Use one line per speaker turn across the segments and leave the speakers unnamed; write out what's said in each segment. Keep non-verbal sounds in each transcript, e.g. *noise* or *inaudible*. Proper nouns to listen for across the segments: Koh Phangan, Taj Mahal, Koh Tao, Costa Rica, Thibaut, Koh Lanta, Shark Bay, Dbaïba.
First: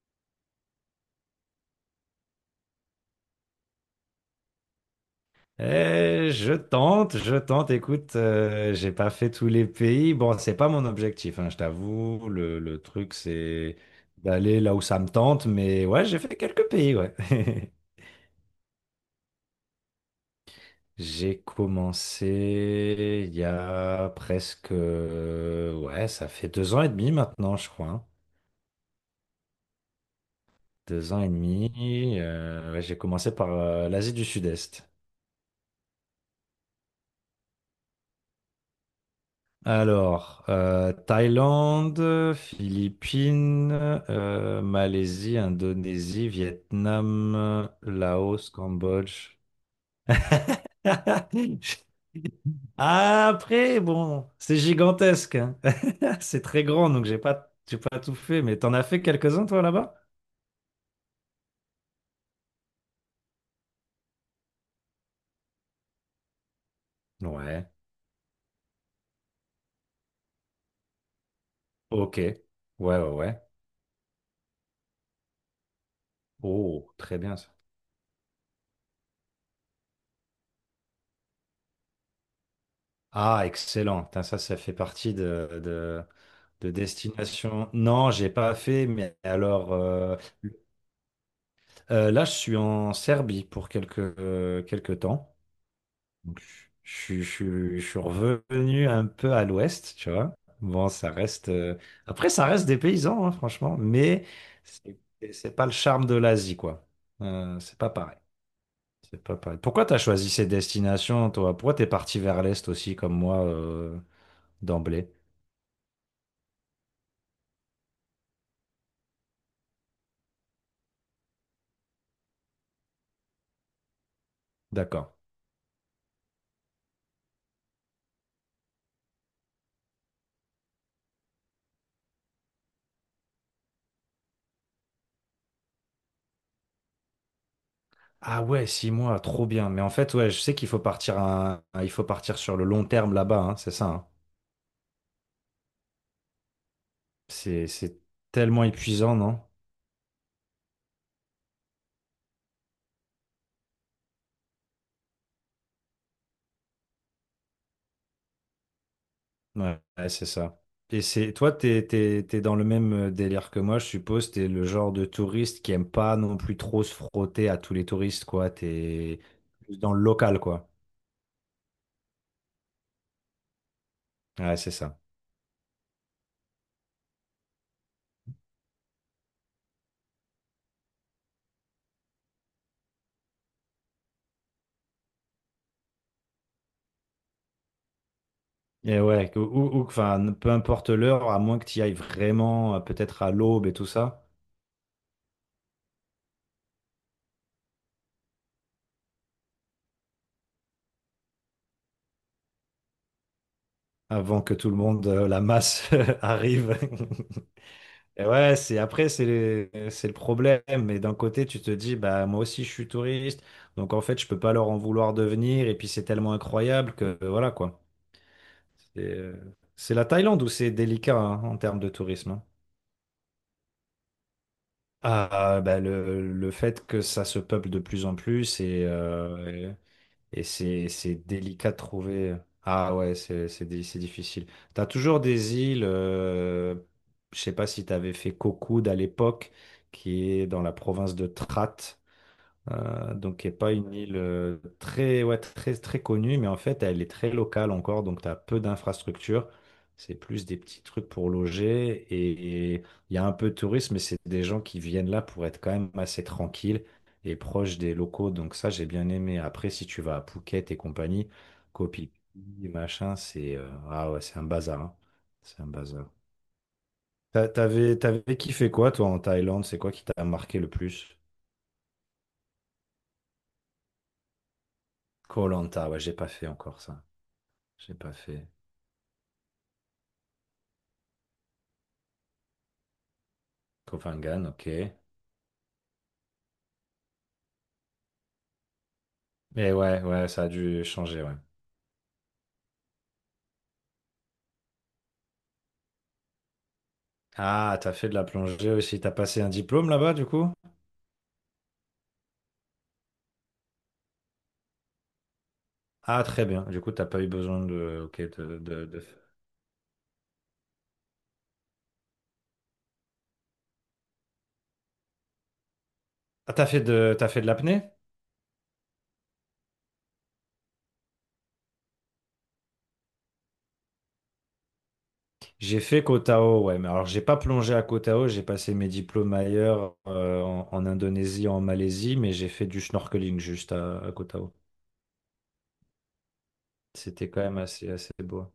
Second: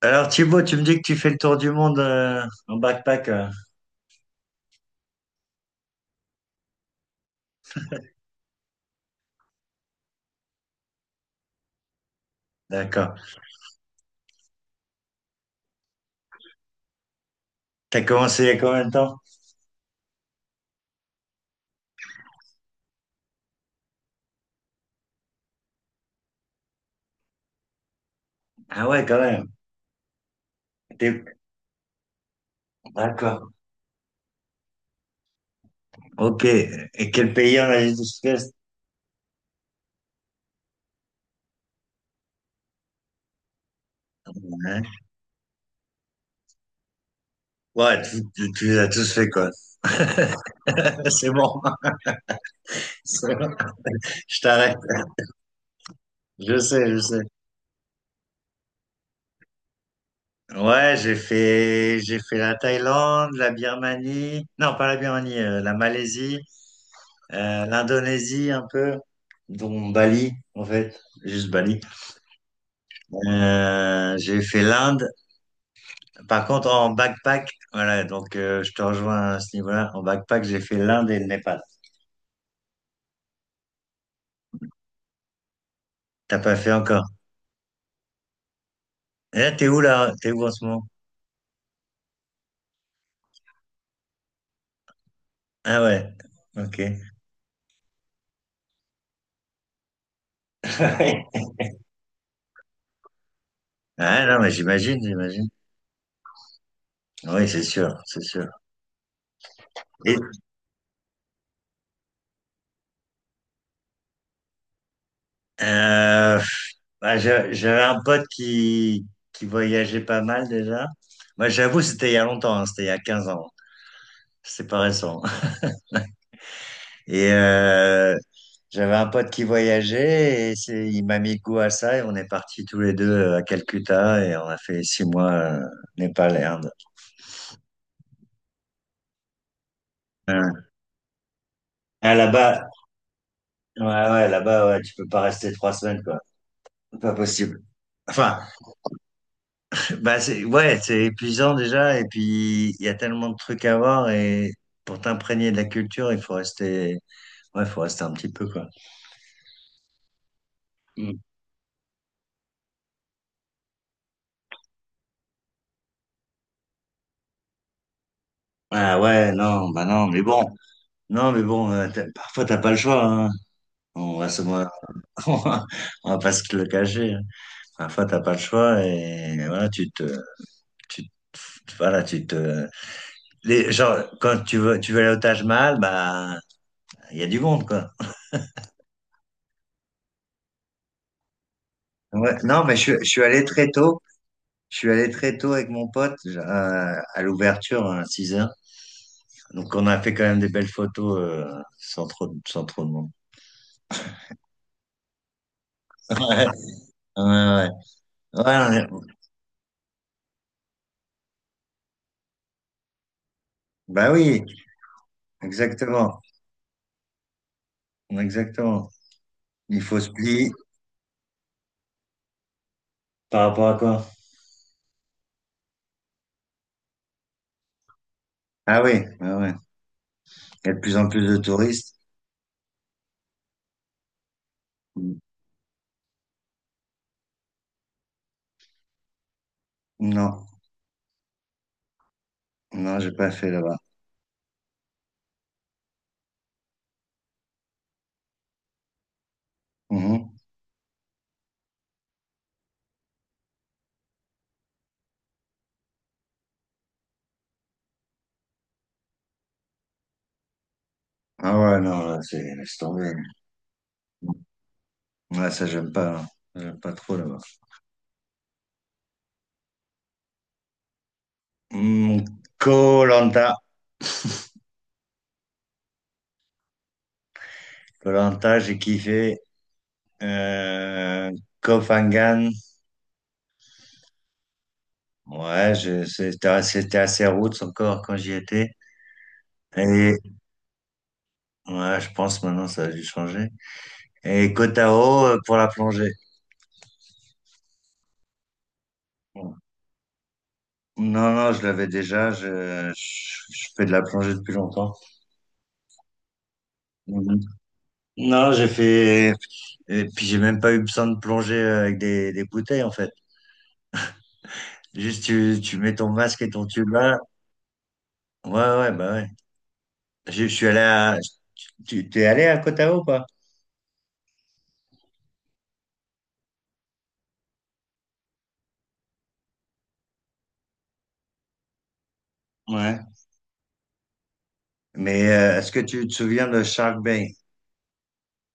Alors Thibaut, tu me dis que tu fais le tour du monde en backpack.
Eh, je tente, je tente. Écoute, j'ai pas fait tous les pays. Bon, c'est pas mon objectif, hein, je t'avoue. Le truc,
D'accord.
c'est d'aller là où ça me tente. Mais ouais, j'ai fait quelques pays, ouais. *laughs*
T'as commencé il y a combien de temps?
J'ai commencé il y a presque, ouais, ça fait 2 ans et demi maintenant, je crois, hein.
Ah ouais, quand même.
Deux ans et
T'es-
demi. Ouais, j'ai commencé par
D'accord.
l'Asie du Sud-Est.
Ok. Et quel pays en Asie du Sud-Est?
Alors, Thaïlande, Philippines,
Ouais,
Malaisie, Indonésie, Vietnam,
ouais, tu,
Laos,
tu, tu les as tous fait
Cambodge.
quoi. *laughs* C'est
*laughs*
bon. C'est bon.
Après, bon,
Je
c'est
t'arrête.
gigantesque, hein. *laughs* C'est
Je
très
sais,
grand,
je
donc j'ai
sais.
pas, j'ai pas tout fait. Mais t'en as fait quelques-uns, toi, là-bas?
Ouais, j'ai fait la Thaïlande, la Birmanie, non pas la Birmanie, la Malaisie,
Ouais.
l'Indonésie un peu, dont Bali en fait, juste Bali.
Ok. Ouais, ouais, ouais.
J'ai fait l'Inde. Par contre, en
Oh, très bien ça.
backpack, voilà, donc je te rejoins à ce niveau-là. En backpack, j'ai fait l'Inde et le Népal.
Ah, excellent. Putain, ça fait partie de, de,
T'as pas
de
fait encore.
destination. Non, j'ai pas fait, mais
Et
alors
là? T'es où en ce moment?
là, je suis en Serbie pour quelques temps.
Ah ouais,
Donc,
ok.
je suis revenu un peu à l'ouest, tu vois. Bon, ça reste.
*laughs*
Après, ça reste des paysans, hein, franchement, mais
Ah non, mais
c'est
j'imagine, j'imagine.
c'est pas le charme de l'Asie, quoi.
Oui, c'est
C'est pas
sûr,
pareil.
c'est sûr.
C'est pas pareil. Pourquoi t'as
Et,
choisi ces destinations, toi? Pourquoi t'es parti vers l'est aussi, comme moi, d'emblée?
euh, bah, j'avais un pote qui voyageait pas mal déjà. Moi, j'avoue, c'était il y a longtemps, hein, c'était il y a 15 ans. C'est pas
D'accord.
récent. Et j'avais un pote qui voyageait et il m'a mis goût à ça et on est partis tous les deux à Calcutta et on a fait 6 mois Népal et Inde.
Ah ouais, 6 mois, trop bien. Mais en fait, ouais, je sais
Ouais.
qu'il faut partir il faut
Ah,
partir sur le
là-bas,
long terme là-bas, hein, c'est
ouais,
ça, hein.
ouais, là-bas, ouais, tu peux pas rester 3 semaines, quoi. Pas possible.
C'est
Enfin,
tellement épuisant, non?
bah c'est, ouais, c'est épuisant déjà et puis il y a tellement de trucs à voir et pour t'imprégner de la culture, il faut rester, ouais, faut rester un petit peu, quoi.
Ouais, ouais, c'est ça. Et
Mm.
c'est toi, t'es dans le même délire que moi, je suppose. T'es le genre de touriste qui aime pas non plus trop se frotter à tous les touristes, quoi.
Ah
T'es
ouais, non,
plus
bah
dans le
non, mais
local,
bon,
quoi.
non, mais bon, parfois t'as pas le choix, hein. On va se *laughs*
Ouais, c'est
On
ça.
va on va pas se le cacher, hein. Parfois, t'as pas le choix et voilà, voilà, genre, quand tu veux aller au Taj Mahal, bah, il y a du monde, quoi.
Et ouais, enfin, peu importe l'heure, à moins que tu y ailles
Ouais, non,
vraiment,
mais je suis
peut-être à
allé
l'aube
très
et tout
tôt.
ça.
Je suis allé très tôt avec mon pote à l'ouverture hein, à 6 heures. Donc, on a fait quand même des belles photos sans trop de monde.
Avant que tout le monde, la masse *laughs* arrive.
*laughs* Ouais, ouais,
*laughs*
ouais.
Et ouais,
Ouais,
c'est après, c'est le problème. Mais d'un côté, tu te dis, bah moi aussi, je suis touriste, donc en
bah
fait, je peux
oui,
pas leur en vouloir de venir. Et puis, c'est
exactement.
tellement incroyable que voilà quoi.
Exactement.
C'est euh,
Il
c'est
faut
la
se
Thaïlande où
plier
c'est délicat, hein, en termes de tourisme, hein.
par rapport à quoi?
Ah, bah, le fait que ça se peuple de plus en plus
Ah
et,
oui, ouais, ouais.
et
Il y a de
c'est
plus en
c'est
plus de
délicat de
touristes.
trouver. Ah ouais, c'est difficile. T'as toujours des îles, je sais pas si t'avais fait Cocoud à l'époque, qui
Non,
est dans la province de Trat.
non, j'ai pas
Donc, qui
fait
n'est pas
là-bas.
une île très, ouais, très, très connue, mais en fait, elle est très locale encore, donc tu as peu d'infrastructures. C'est
Mhm.
plus des petits trucs pour loger et il y a un peu de tourisme, mais c'est des gens qui viennent là pour être quand même assez tranquilles et proches des locaux. Donc ça, j'ai bien aimé. Après, si tu vas à Phuket et compagnie,
Ah ouais,
Koh
non,
Phi
là, c'est
Phi,
laisse tomber.
machin, c'est, ah ouais, c'est un bazar, hein.
Ouais,
C'est
ça,
un
j'aime pas
bazar.
là. J'aime pas trop là-bas.
T'avais kiffé quoi, toi, en Thaïlande? C'est quoi qui t'a marqué le plus?
Koh Lanta
Koh Lanta, ouais, j'ai pas fait encore ça. J'ai
Koh
pas fait.
Lanta, j'ai kiffé. Euh, Koh Phangan.
Copenhague, ok.
Ouais, c'était assez roots encore quand j'y étais.
Mais ouais,
Et
ouais, ça a dû changer, ouais.
ouais, je pense maintenant ça a dû changer. Et Koh Tao pour la plongée.
Ah, t'as fait de la plongée aussi. T'as passé un diplôme là-bas, du coup?
Non, non, je l'avais déjà. Je fais de la plongée depuis longtemps.
Ah, très bien. Du coup, t'as pas eu
Mhm.
besoin de. Ok,
Non, j'ai fait, et puis j'ai même pas eu besoin de plonger avec des bouteilles en fait. Juste tu mets ton masque et
Ah,
ton
t'as fait de,
tuba.
t'as fait de l'apnée?
Ouais, ouais, bah ouais. Je suis allé à, tu t'es allé à Koh Tao ou pas?
J'ai fait Koh Tao, ouais. Mais alors, j'ai pas plongé à Koh Tao. J'ai passé mes diplômes ailleurs, en Indonésie, en Malaisie, mais j'ai fait du
Ouais.
snorkeling juste à Koh Tao.
Mais est-ce que tu te souviens de Shark
C'était
Bay
quand même assez, assez beau.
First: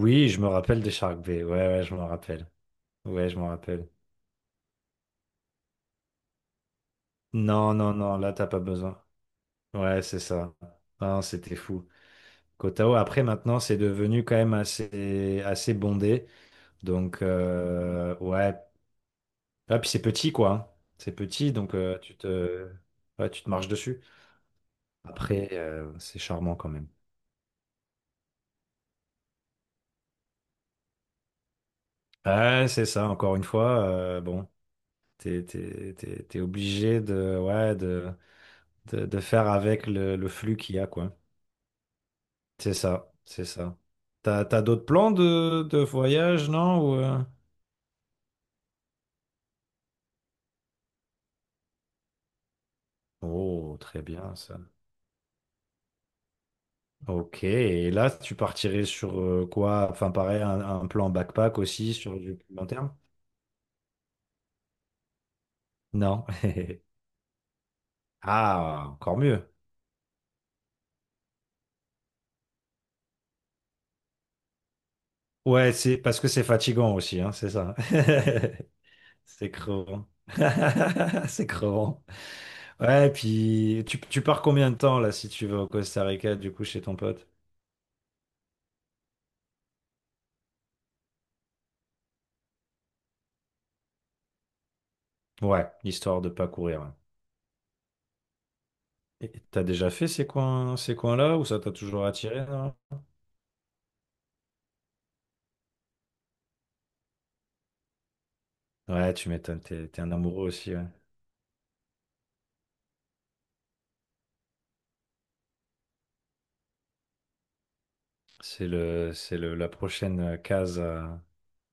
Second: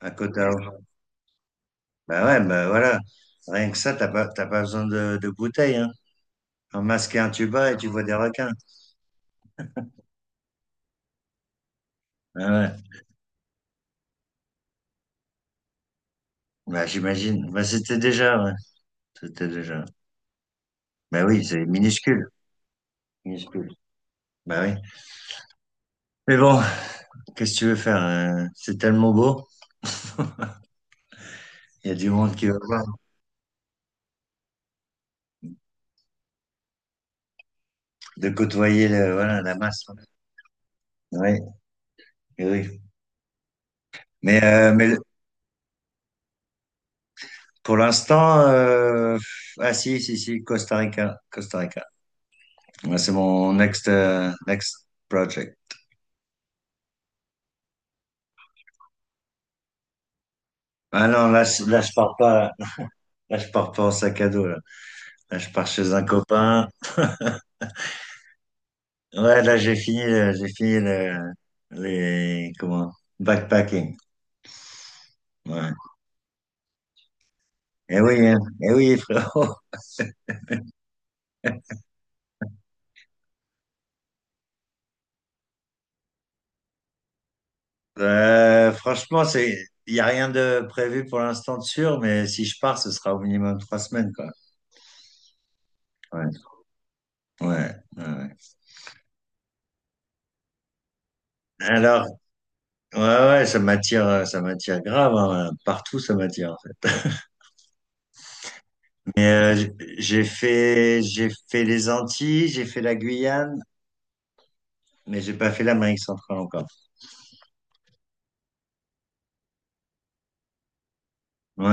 à Koh
je me rappelle
Tao?
des Shark Bay. Ouais, ouais, je m'en
Bah ouais,
rappelle.
bah voilà.
Ouais, je m'en
Rien que
rappelle.
ça, t'as pas besoin de bouteilles, hein. Un masque et un tuba
Non,
et tu
non,
vois des
non, là, t'as
requins.
pas besoin. Ouais, c'est ça. Non, c'était fou.
Ah
Kotao,
ouais.
après, maintenant, c'est devenu quand même assez, assez bondé.
Bah
Donc,
j'imagine. Bah c'était déjà, ouais.
ouais.
C'était
Ah,
déjà.
puis c'est petit, quoi, hein. C'est
Bah oui,
petit,
c'est
donc
minuscule.
ouais, tu te marches
Minuscule.
dessus.
Bah oui.
Après, c'est
Mais
charmant
bon.
quand même.
Qu'est-ce que tu veux faire? C'est tellement beau. Il y a du monde qui va
Ouais,
voir,
c'est ça, encore une fois. Bon, t'es obligé ouais, de,
de côtoyer
de, de
voilà,
faire
la masse.
avec le flux qu'il y a, quoi.
Oui,
C'est
oui.
ça, c'est ça.
Mais,
T'as
euh,
d'autres
mais
plans de voyage, non?
pour l'instant, ah si, si, si, Costa Rica. Costa Rica. Ouais, c'est mon
Oh,
next,
très
euh,
bien, ça.
next project.
Ok, et là, tu partirais sur quoi? Enfin, pareil, un
Ah
plan
non, là,
backpack
là, je
aussi
pars
sur du
pas.
plus long terme?
Là, je pars pas en sac à dos, là. Là, je pars chez un
Non.
copain.
*laughs* Ah, encore
Ouais,
mieux.
là, j'ai fini les, comment, backpacking. Ouais.
Ouais, c'est parce que c'est fatigant aussi, hein, c'est ça.
Eh oui, hein.
*laughs*
Eh oui,
C'est
frérot.
crevant. *laughs* C'est crevant. Ouais, et puis tu pars combien de temps là si tu vas au Costa Rica, du coup, chez ton pote?
Franchement, il n'y a rien de prévu pour l'instant de sûr, mais si je pars, ce sera au minimum 3 semaines, quoi.
Ouais, histoire de
Ouais,
pas courir, hein.
ouais, ouais. Ouais.
Et t'as déjà fait ces coins, ces coins-là ou ça t'a toujours
Alors,
attiré, non?
ouais, ouais, ça m'attire grave, hein, partout, ça m'attire, en fait.
Ouais,
Mais
tu m'étonnes, t'es un
j'ai
amoureux aussi, ouais.
fait, j'ai fait les Antilles, j'ai fait la Guyane, mais j'ai pas fait l'Amérique centrale encore.
La prochaine case à,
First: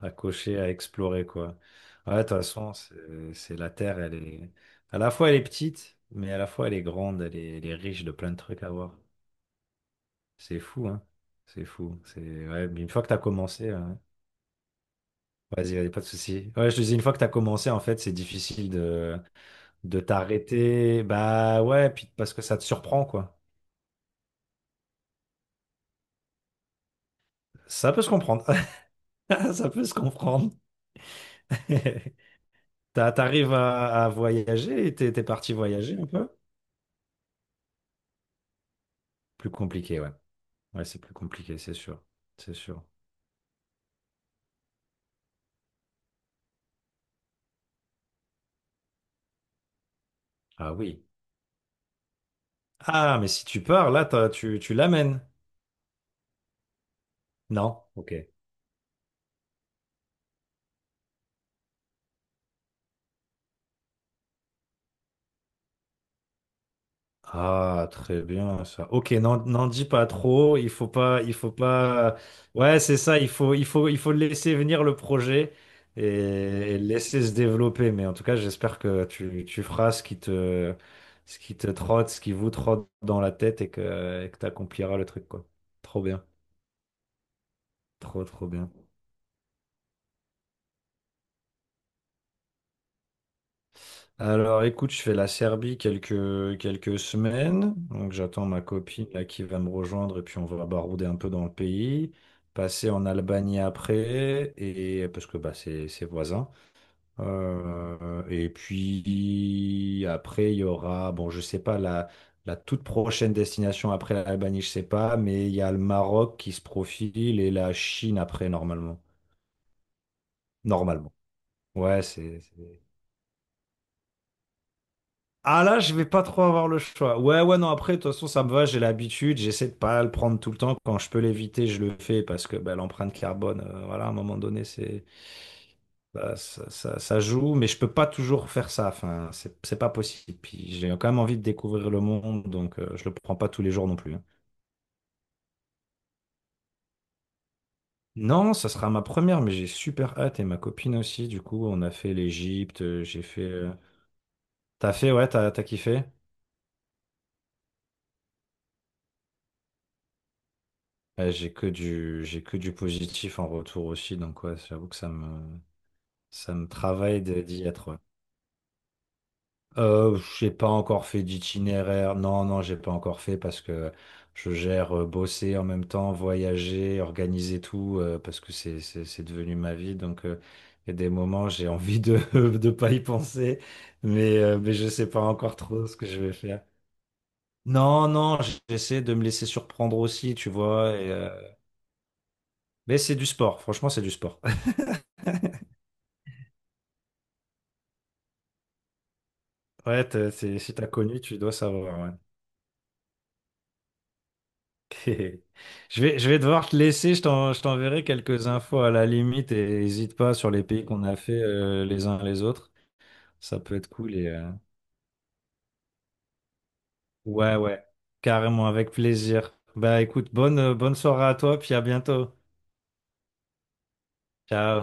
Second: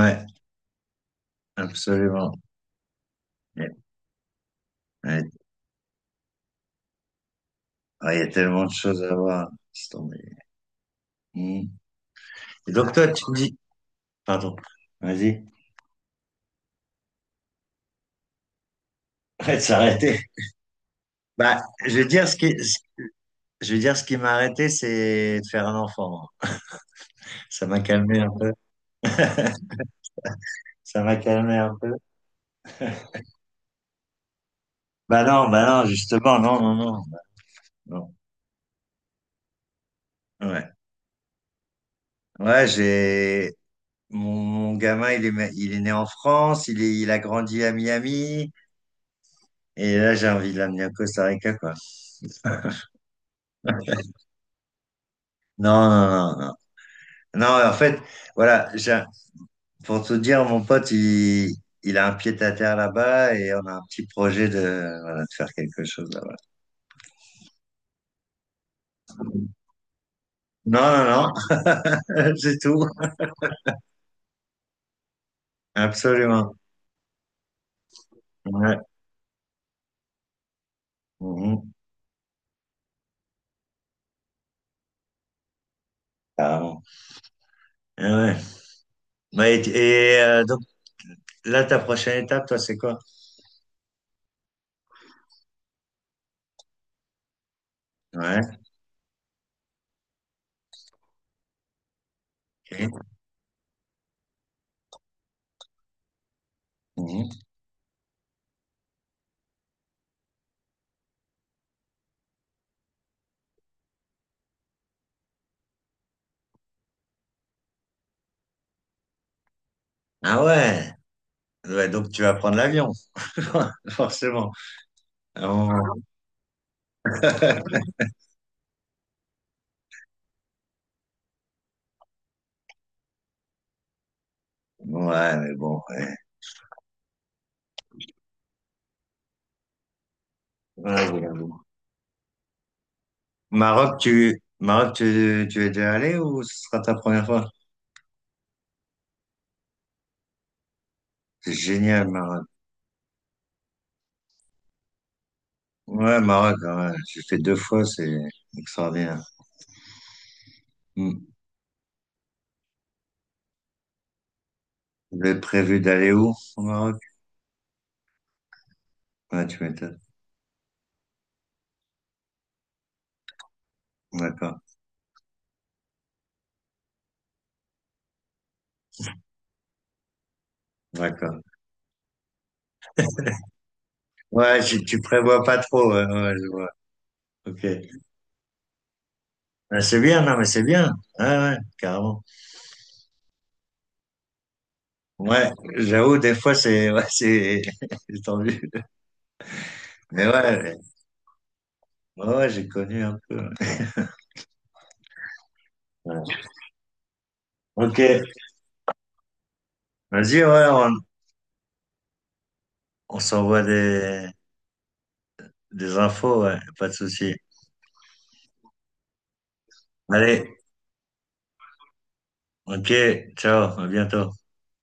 à cocher, à explorer, quoi. Ouais, de toute
absolument.
façon, c'est la
Ouais,
Terre, elle est. À la
ouais.
fois, elle est petite, mais à la fois, elle est grande, elle est riche de
Ah, il y a
plein de trucs
tellement de
à voir.
choses à voir. Laisse tomber.
C'est fou, hein? C'est
Mm.
fou. C'est. Ouais,
Et
mais une
donc
fois
toi,
que t'as
tu me dis,
commencé, ouais.
pardon, vas-y,
Vas-y, vas-y, pas de souci. Ouais, je te dis, une fois que t'as commencé, en fait, c'est difficile de,
arrête de
de
s'arrêter.
t'arrêter.
Bah,
Bah ouais, puis parce que ça te surprend, quoi.
je veux dire, ce qui m'a arrêté, c'est de faire un enfant. Ça m'a
Ça peut se
calmé un
comprendre.
peu.
*laughs*
*laughs*
Ça peut se comprendre.
Ça m'a calmé un peu.
*laughs* T'arrives à voyager? T'es t'es parti
Bah non,
voyager un peu?
justement, non, non, non, bah non.
Plus compliqué, ouais.
Ouais,
Ouais, c'est plus compliqué, c'est sûr. C'est
ouais,
sûr.
j'ai mon gamin, il est né en France, il a grandi à Miami, et là j'ai envie de
Ah
l'amener au
oui.
Costa Rica, quoi.
Ah, mais si tu pars, là, tu l'amènes.
Non, non, non, non. Non, en
Non?
fait,
Ok.
voilà, pour tout dire, mon pote, il a un pied à terre là-bas, et on a un petit projet voilà, de faire quelque chose là-bas.
Ah, très bien ça. Ok, n'en dis pas trop. Il
Non,
faut pas,
non,
il faut pas.
non, *laughs* c'est
Ouais,
tout.
c'est ça. Il faut laisser venir le projet et,
Absolument.
et le laisser se développer. Mais en tout cas,
Ouais.
j'espère que tu feras ce qui te,
Mhm.
trotte, ce qui vous trotte dans la tête et que tu accompliras le truc, quoi. Trop bien,
Carrément. Eh
trop,
ouais.
trop bien.
Ouais, et, donc là, ta prochaine étape, toi, c'est quoi?
Alors écoute, je fais la Serbie quelques semaines. Donc
Ouais.
j'attends ma copine là qui va me rejoindre et puis on va barouder un peu dans le pays. Passer en
Ok.
Albanie après, et parce que bah, c'est voisin.
Mhm.
Et puis après, il y aura, bon, je sais pas, la toute prochaine destination après l'Albanie, je sais pas, mais il y a le Maroc qui se profile et la Chine après, normalement.
Ah ouais.
Normalement.
Ouais,
Ouais,
donc tu vas
c'est.
prendre l'avion, *laughs* forcément. Ah
Ah
bon.
là, je vais pas trop avoir le choix. Ouais, ouais, non,
*laughs*
après, de toute façon, ça me va, j'ai l'habitude, j'essaie de pas le prendre tout le temps. Quand je peux l'éviter, je le fais parce que bah, l'empreinte carbone, voilà, à un moment donné, c'est
Ouais, mais bon. Ouais.
bah, ça joue, mais je peux pas toujours faire ça. Enfin, c'est pas possible. Puis j'ai
Ouais,
quand même envie de
j'avoue.
découvrir le monde, donc je le prends pas tous les jours non plus, hein.
Maroc, tu es déjà allé ou ce sera ta première fois?
Non, ça sera ma première, mais j'ai super hâte et ma copine aussi. Du
C'est
coup, on a
génial,
fait
Maroc.
l'Égypte, j'ai fait. T'as fait, ouais, t'as kiffé?
Ouais, Maroc, ah ouais. J'ai fait deux fois, c'est extraordinaire. Hmm.
Ouais, j'ai que du positif en retour aussi, donc ouais, j'avoue que ça
Vous avez
me,
prévu d'aller où
ça
au
me
Maroc?
travaille d'y être, ouais.
Ouais, tu m'étonnes.
J'ai pas encore fait d'itinéraire, non, non, j'ai pas encore fait parce que je
D'accord,
gère bosser en même temps, voyager, organiser tout, parce que c'est devenu ma vie, donc il y a des
d'accord.
moments j'ai envie *laughs* de pas y penser, mais, euh,
Ouais,
mais
tu,
je
tu
sais pas
prévois
encore
pas
trop
trop,
ce
ouais,
que je vais
ouais, je
faire.
vois. Ok.
Non, non, j'essaie de me laisser
Ben
surprendre
c'est bien,
aussi,
non, mais
tu
c'est bien.
vois,
Ouais, ouais, carrément.
mais c'est du sport, franchement, c'est du sport.
Ouais, j'avoue, des fois, ouais, *laughs* c'est tendu.
Ouais,
Mais
si
ouais,
t'as connu, tu dois savoir, ouais.
ouais, ouais, j'ai connu un peu. Ouais.
*laughs* Je vais
Ouais.
devoir te laisser, je
Ok.
t'enverrai quelques infos à la limite et n'hésite pas
Vas-y,
sur les
ouais,
pays
on,
qu'on a fait les uns les autres.
on
Ça
s'envoie
peut être cool
des,
et
des infos, ouais, pas de souci.
ouais, ouais, carrément avec plaisir. Bah écoute,
Allez,
bonne soirée à toi, puis à bientôt.
ok, ciao, à bientôt.
Ciao.